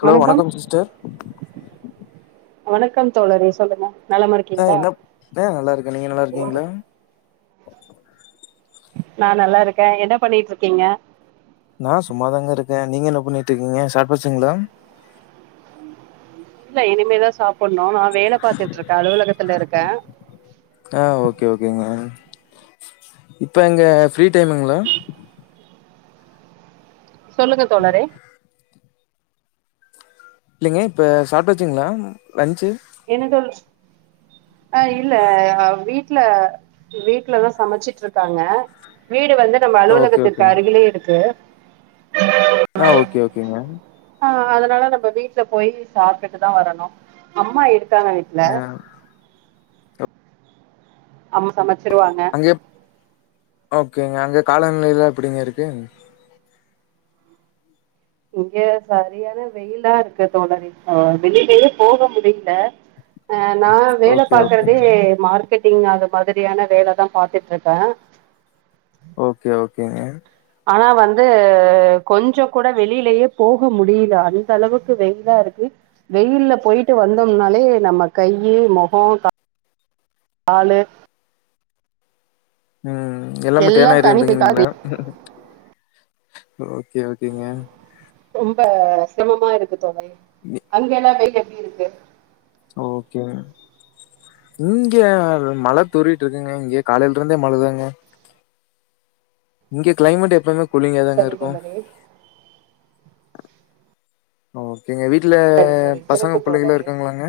Hello வணக்கம் sister வணக்கம் தோழர் சொல்லுங்க நலமா ஆ இருக்கீங்களா என்ன ஏ நல்லா இருக்க நீங்க நல்லா இருக்கீங்ளா நா நல்லா இருக்க என்ன பண்ணிட்டு இருக்கீங்க நா சும்மாதாங்க இருக்க நீங்க என்ன பண்ணிட்டு இருக்கீங்க சாப்டாச்சுங்ளா இல்ல இனிமேதா சாப்பணு நா வேல பாத்துட்டு இருக்க அலுவலகத்துல இருக்க ஆ ஓகே ஓகேங்க இப்ப எங்க ஃப்ரீ டைமுங்ளா சொல்லுங்க தோழரே இல்லைங்க இப்ப சாப்டாச்சுங்ளா லன்சு என்ன தோழர் அ இல்ல வீட்ல வீட்லதா சமச்சிட்ருக்காங்க வீடு வந்து நம்ம ஓகே அலுவலகத்திற்கு ஓகேங்க அருகிலேயே இருக்கு ஆ ஓகே ஓகேங்க ஆ அதனால நம்ம வீட்ல போய் சாப்டுட்டு தா வரணு அம்மா எ க்கான வீட்ல ஆ அம்மா சமச்சிருவாங்க அங்க ஓகேங்க அங்க காலநிலைலா எப்டிங்க இருக்கு இங்கெ சரியான வெயிலா இருக்கு தோழரே வெளிலையே போக முடிய்ல ஆ நா வேல ஓகே பாக்கறதே ஓகேங்க மார் க்கெட்டிங் அது மாதிரியான வேலதா பாத்துட்ருக்க ஓகே ஓகேங்க ஆனா வந்து கொஞ்சொ கூட வெளியிலயே போக முடிய்ல அந்த அளவுக்கு வெயிலா இருக் வெயில்ல போயிட்டு வந்தோம்னாலே நம்ம கையி மொகோ கா காலு ம் எல்லாமே எல்லா டேன் தனி பிடிக்காது ஆயிருதுதுங்ளா ஓகே ஓகேங்க ரொம்ப சிரமமா இருக்கு தோழர் அங்க எல்லா வெயில் எப்டி இருக்கு ஓகே இங்க மழ தூறிட்டு இருக்குங்க இங்க காலையில இருந்தே மழதாங்க இங்க க்ளைமேட் எப்பவுமே கூலிங்காதாங்க சரி இருக்கு தோழரே ஓகேங்க வீட்ல சரி சரி பசங்க சிறப்பு பிள்ளைக எல்லா தோழரே இருக்காங்களாங்க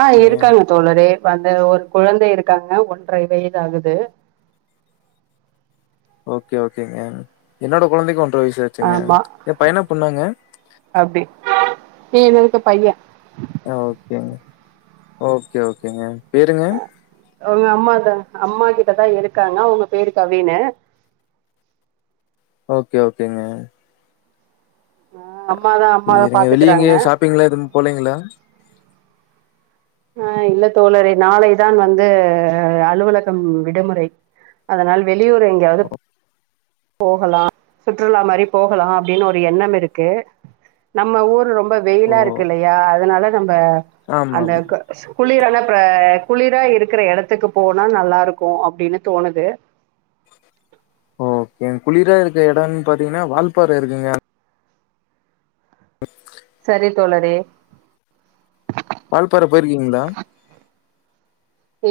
அ இருக்காங்க தோழரே இப்ப அந்த ஒரு குழந்தை இருக்காங்க ஒன்டரை வயது ஆகுது ஓகே ஓகேங்க என்னோட கொழந்தைக்கு வயசு ஆச்சுங்க ஆமா எ பையனா பொண்ணாங்க இ என்னதுக்க பையன் ஓகேங்க ஓகே ஓகேங்க பேருங்க அ அவ்ங்க அம்மாதா அம்மா கிட்டதா இருக்காங்க அவுங்க பேரு கவீனு ஓகே ஓகேங்க ஆ அம்மாதா அம்மாதா இருங்க வெளிய பாத்துக்கறாங்க எங்கயு ஷாப்பிங்ளா எதுவு போலங்கிளா அ இல்ல தோழரே நாளை தா வந்து அலுவலகம் விடுமுறை அதனால் வெளியூர் எங்கயாவ்து ஓ போகலா சுற்றுலா மாரி போகலா அப்டின்னு ஒரு எண்ணம் இருக்கு நம்ம ஊர் ரொம்ப ஓ. வெயிலா இருக்கு இல்லையா அதனால நம்ம அந்த ஆமாம் குளிரானா அ குளிரா இருக்கிற இடத்துக்கு போனா நல்லா இருக்கும் அப்டின்னு தோணுது ஓகே குளிரா இருக்க இடன் பாத்தீங்கன்னா வால்பாற இருக்குங்க சரி தோழரே வால்பாற போயிருக்கீங்களா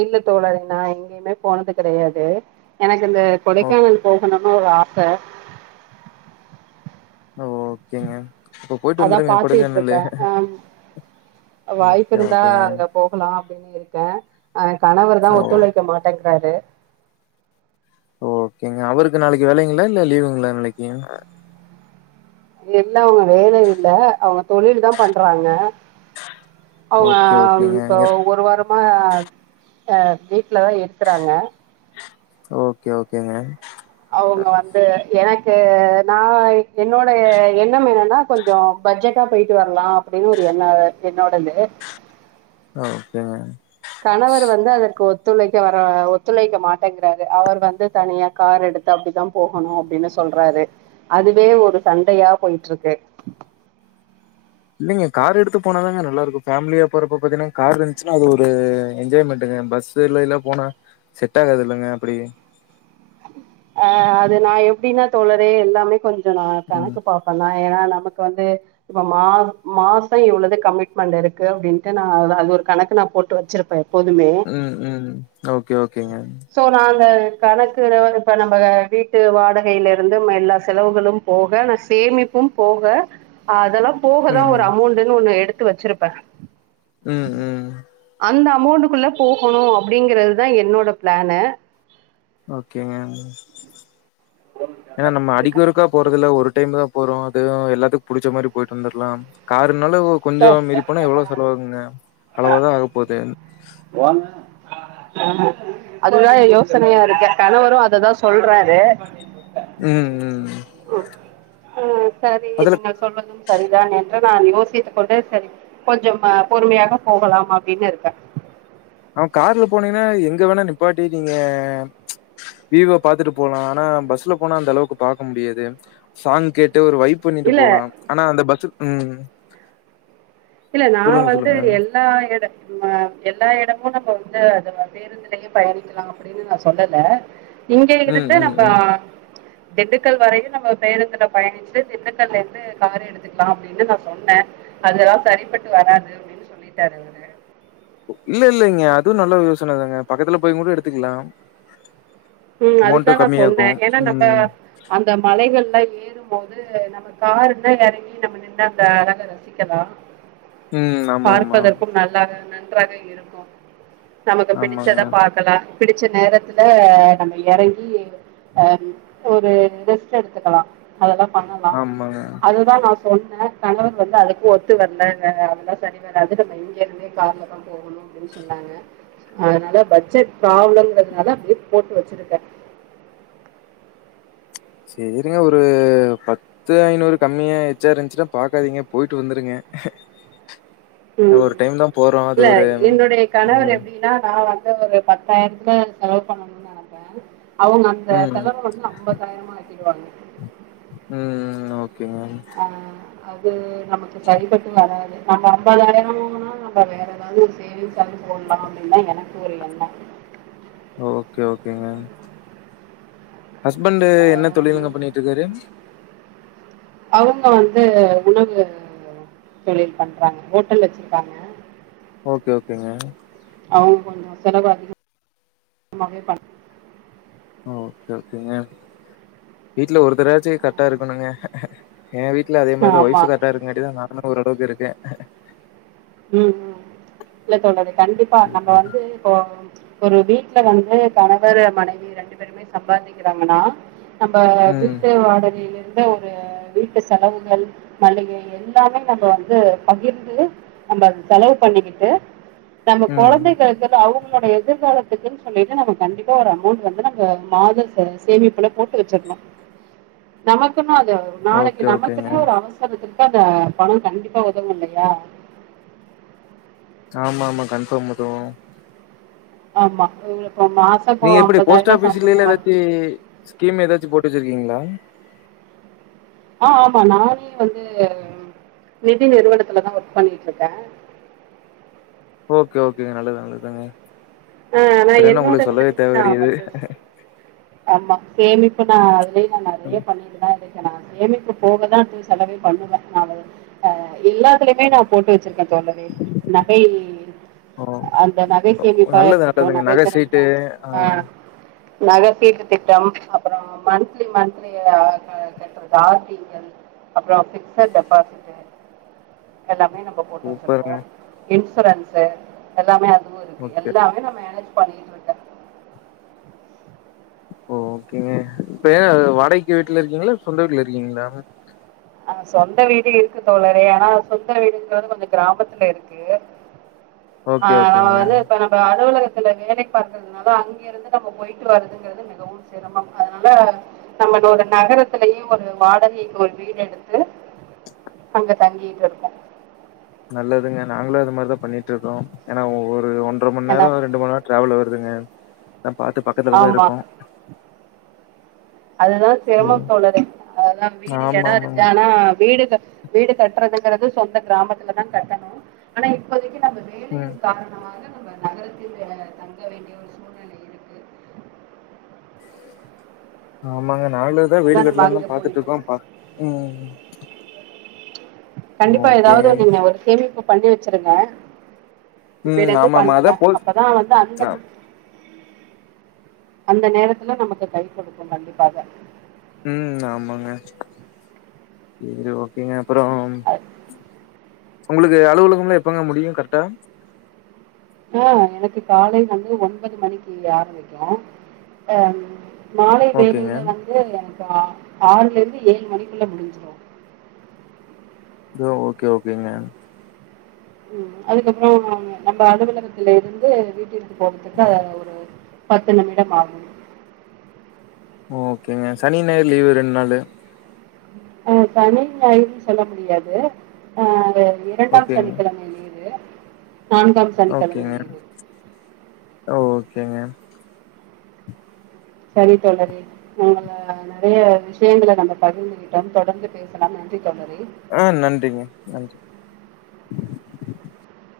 இல்ல தோழறினா எங்கேயுமே போனது கடையாது எனக்கு இந்தந்த ஓ கொடைக்கானல் போகணும்னு ஒரு ஆச ஓ ஓகேங்க அப்ப போயிட்டு அதா வந்துருங்க பாாத்துகுட்ருக்க கொடைக்கானலு அ வாய்ப்பு ஓகே இருந்தா ஓகேங்க அங்க போகலா அப்டின்னு இருக்க அ கணவர் தா ஓ ஒத்துழைக்க மாட்டேங்கிறாரு ஓகேங்க அவருக்கு நாளக் வேலங்ளா இல்ல லீவுங்ளா நாளக்கி எல்லா அவங்க வேல இல்ல அவங்க தொழில் தா பண்றாங்க அவ்ங்க ஓகே ஓகேங்க இப்போ எ ஒரு வாரமா அ வீட்லதா இருக்குறாங்க ஓகே ஓகேங்க அவ்ங்க வந்து என கு நா என்னோட எண்ணம் என்னன்னா கொஞ்சோ பட்ஜெட்டா போயிட்டு வரலா அப்டின்னு ஒரு என்ன என்னோடது ஓகேங்க கணவர் வந்து அதற்கு ஒ துழைக்க வர ஒத்துழைக்க மாட்டேங்கிறாரு அவர் வந்து தனியா கார் எடுத்து அப்டித்தா போகணு அப்டின்னு சொல்ல சொல்றாரு அதுவே ஒரு சண்டையா போயட்டு இருக்கு இல்லங்க கார் எடுத்து போனாதாங்க நல்லா இருக்கு ஃபம்லியா போறப்ப பாத்தீங்கன்னா கார் இருந்துச்சுன்னா அது ஒரு என்ஜாய்மெண்ட்ங்க பஸ்ஸு இல்ல எல்லா போனா செட் ஆகாது இல்லங்க அப்புடி அ அது நா எப்டினா தோழறே எல்லாமே கொஞ்ச நா ம் கணக்கு பாப்ப நா ஏன்னா ந க்கு வந்து இப்ப மா மாசம் இவ்வளவு கமிட்மெண்ட் இருக்கு அப்படின்ட்டு நா அது ஒரு கணக்கு நம் போட்டு வச்சிருப்பே எப்போதுமே ம் ம் ஓகே ஓகேங்க சோ நா அந்த கணக்கு இப்ப நம்ம வீட்டு வாடகையில இருந்து எல்லா செலவுகளு போக போக சேமிப்பு போக அதல்லா போகதா ம் ஒரு அமௌண்டன்னு ஒன்னு எடுத்து வச்சிருப்ப ம் ம் அந்த அமௌண்டக்குள்ள போகணு அப்டிங்கறது தா என்னோட ப்ளானு ஓகேங்க ஏன்னா நம்ம அடிக்கு ஒருக்கா போறதுல ஒரு டைம் தா போறோ அது எல்லாத்துக்கு புடிச்ச மாரி போயிட்டு வந்துர்லா கார் ன்னாலு கொஞ்ச மீறிப்போனா எவ்ளோ செலவாகுங்க அளவா தா ஆகப்போது வாங்க அ அதுதா யோசனையா இருக்கு கணவரு அததா சொல்றாரு ம் ம் ம் சரி அதுல நீங்கள் சொன்னது சரிதான் என்று நான் யோசித்து கொண்டு சரி கொஞ்சம் பொறுமையாக போகலாம் அப்டின்னு இருக்க ஆ கார்ல போனீங்கன்னா எங்க வேணா நிப்பாட்டி நீங்க வீவ பாத்துட்டு போலா ஆனா பஸ் போனால் அந்த அளவுக்கு பாக்க முடியாது சாங் கேட் டு ஒரு வைப் பண்ணிட்டு இல்ல போலா ஆனா அந்த பஸ்ஸு ம் இல்ல நா சொல்லுங்க வந்து சொல்லுங்க எல்லா எடம் எல்லா எடம் நம்ம வந்து அத பேருந்துலயே பயணிக்கலா அப்டின்னு நா சொல்லல இங்க ம் இருந்து ம் நம்ப ம் திண்டுக்கல் வரையும் நம்ம பேணத்துல பயணிச்சுட்டு திண்டுக்கல்ல இருந்து காரு எடுத்துக்கலாம் அப்டின்னு நா சொன்னே அதெல்லா சரிப்பட்டு வராது அப்டின்னு சொல்லிட்டாரு அவுரு இல்ல இல்ல இங்க அதுவும் நல்ல யோசன தாங்க பக்கத்துல போய கூட எடுத்துக்லா ம் அதுதா நா சொன்னே ஏன்னா நம்ம ம் அந்த மலைகள்லா ஏறும்போது து நம்ம காருன்னா எறங்கி நம்ம நின்று அந்த அழக ரசிக்கலா ம் ஆமாமா பார்ப்பதற்கும் நல்லாக நன் றாக இருக்கும் நமக்கு ஆமாங்க பிடிச்சதை பார்க்கலா பிடிச்ச நேரத்துல நம்ம எறங்கி அ ஒரு ரெஸ்ட் எடுத்துக்கலா அதெல்லா பண்ணலா ஆமாங்க அதுதா நா சொன்ன கணவர் வந்து அதுக்கு ஒத்து வரலை அதல்லா சரி வராது நம்ம இங்கேயருந்தே கார்ல் தா போகணு ப்டின் சொன்னாங்க அதனால பட்ஜெட் ப்ராளம்ளம்னால போ வச்சிருக்க சேரிங்க ஒரு பத்து ஐநூறு கம்மியா எச்சாரு இருந்துச்சுன்னா பாக்காதீங்க போயிட்டு வந்துருங்க ம் ஒரு டைம் தா போறோ அது இல்ல ஒரு என்னுடைய கணவர் ம் எப்டின்னா நா வந் ஒரு பத்தாயிரத்துல செலவு பண்ணணும்னு நெனைப்பே அவொங்கந்த ம் செலவ வந்து ஐம்பதாயிரமா ஆக்கிடுவாங்க உம் ஓகேங்க ஆ அது நமக்கு சரிபட்டு வராது நம்ம ஐம்பதாயிரோனா நம்ம வேற ஏதாவது சேவிங்ஸ் தாவது போட்லா அப்டின் தா எனக்கு ஒரு எண்ணொ ஓகே ஓகேங்க ஹஸ்பண்டூ என்ன தொழிலுங்க பண்ணிட்ருக்காரு அவுங்க வந்தூ உணவூ தொழில் பண்றாங்க ஹோட்டல் வச்சிருக்காங்க ஓகே ஓகேங்க அவுங் கொஞ்சோ செலவு அதிக மாவே பண் ஓகே ஓகேங்க வீட்ல ஒருத்தராச்சி கரெட்டா இருக்கணுங்க ஏ வீட்ல அதே மார்தா ஆமா ஒய்ஃபு கரெட்டா இருக்க காட்டிதா நானா ஓரளவுக்கு இருக்கே உம் ம் இல்ல தோழரே கண்டிப்பா நம்ம வந்து இப்போ ஒரு வீட்ல வந்து கணவரு மனைவி ரெண்டு பேருமே சம்பாதிக்கிறாங்கனா நம்ப ம், வீட்டு வாடகைலந் த ஒரூ வீட்டு செலவுகள் மளிகை எல்லாமே நம்ம வந்து பகிர்ந்து நம்ப அது செலவு பண்ணிக்கிட்டு நம்ம ம். குழந்தைகக்குது அவுங் ளோட எதிர்காலத்துக்குன் சொல்லிட்டு நம்ம கண்டிப்பா ஒரு அமௌண்ட் வந்து நங்க மாத ச சேமிப்புல போட்டு வச்சிர் நமக்குன்னத் த நாளைக்கு ஓகே, ஓகேங்க. நமக்குனே ஒரு அவசரத்திற்கந்த பணொ கண்டிப்பா உதவுல்லையா ஆமா ஆமா கண்ஃபாம்மதூ ஆமா [unintelligible] இப்போ நீங்க எப்டி போஸ்ட் ஐம்பதாயிரம் ஆபீஸிலைலா சம்பளம் வரும் எதாச்சி ஸ்கீம் எதாச்சி போட்டு வச்சிருக்கீங்ளா ஆ ஆமா நானே வந்தூ நிதி நிறுவனத்துலதா ஒர்க் பண்ணிட்ருக்கே ஓகே ஓகேங்க நல்லது நல்லதுங்க ஆஹ் நா அப்புறம் என்ன என்னோட உங்களுக்கு சொல்லவே இதுலயே தேவை நா கிடையாது. வந்து ஆமா சேமிப் புநா அதுலய் நா நெறையா ம். பண்ணிட்டுதா இருக் கெனா சேமிப்பு போகதா அடுத்தது செலவே பண்ணுவே நானு அ எல்லாத்துலயுமே நா போட்டு வெச்சிர்க்கே தோண்டமே நகை ஓ, அந்த நகை சேமிப்பார் நல்லது, டோ நல்லதுங்க. நகை கடன் சீட்டு தா ஆ ஆஹ் நக சீட்டு திட்டம் அப்றோ மன்த்லி மன்த்லி ஆ க கட்றது ஆர் டி [unintelligible] அப்றோ ஃபிக்ஸல் டெபாசிட்டு எல்லாம் மே நம்ம போட்டு வச்சிருக்கோ சூப்பருங்க. இன்சுரன்ஸு எல்லாமே அதுவு இருக்கு ஓகே. எல்லாமே நம் மேனேஜ் பண்ணிட்ருக்க ஓகேங்க இப்ப ஏ வாடகைக்கு வீட்ல இருக்கிங்ளா சொந்த வீட்ல இருக்கிங்ளா ஆ சொந்த வீடு இருக்கு தோழரே ஆனா சொந்த வீடுங்றது கொஞ்சொ கிராமத்துல இருக்கு [inaudible] ஓகே ஆஹ் வ ஓகேங்க. வந்து இப்ப நம்ம அலுவலகத் துல வேலை பாக்றதுனால அங்க இருந்து நம்ம பொயிட்டு வருதுங்றது மிகவு ம் சிரமம் அதனால நம்மளோட நகரத்திலயே ஒரு வாடகைக்கொல் வீடு எடுத்து அங்க தங்கீட்ருக்கோ நல்லதுங்க நாங்ளூ அது மாரிதா பண்ணிட்ருக்கோ ஏனா ஒவொ ரு ஒன்றமண் ஏன்னா நேரோ ரெண்டு மண் நேரோ ட்ரேவெல் வருதுங்க அதா பாத்து பக்கத்துலதா ஆமா இருக்கோ அதுதா சிரமம் தோழரே அதா வீடு ஆமா, எடோ இருக்கு ஆமாங்க. ஆனா வீடு கட் வீடு கட்றதுங்குறது சொந்த கிராமத்துல தா கட்டணு ஆனா இப்போதிக்கி நம்ம ம். வேலையின் காரணமாக நம்ப நகரத்தில்லே தங்க வேண்டிய ஒரு சூழ்நெல இருக்கு ஆமாங்க நானுதா வீடு அதா நம்ம கட்டுலாந்தா அங்க போயிட்டு பாத்துட்டு இருக்கோ பா உம் கண்டிப்பா ஏதாவது நீங்க ஒரு சேமிப்பு பண்ணி வச்சிருங்க இப்பேல ம். இருந்து ஆமாமா. பண்ணுங்க அதான் போல் அப்பதா வந்து அந்த அ அந்த நேரத்துல நமக்கு கை கொடுக்கு கண்டிப்பாக உம் ஆமாங்க சேரி ஓகேங்க அப்றோ அது- உங்களுக்கு அலுவலக எல்லா எப்பங்க முடியு கரெக்டா ஆ எனக்கு காலை வந்து ஒன்பது மணிக்கு ஆரம்பிக்கு அ மாலை ஓகேங்க. வேலையில வந்து ஆறுல இருந்து ஏழு மணிக்குள்ள முடிஞ்சிடு ஓகே ஓகேங்க உம் அதுக்கப்பறோ நம்ம அலுவலகத்துல இருந்து வீட்டிற்க்கு போறதுக்கு ஒரு பத்து நிமிடம் ஆகு ஓகேங்க சனி ஞாயிறு லீவு ரெண்டு நாளு அ சனி ஞாயிரு சொல்ல முடியாது ஆ இரண்டாம் ஓகேங்க, சனிக்கிழம லீவு நான்காம் சனிக்கிழம ஓகேங்க, லீவு ஓகேங்க சரி தோழரே நம்ப நிறைய விஷயங்கள நம்ப பகிர்ந்துகிட்டோ தொடர்ந்து பேசலா நன்றி தோழரே ஆ நன்றிங்க நன்றி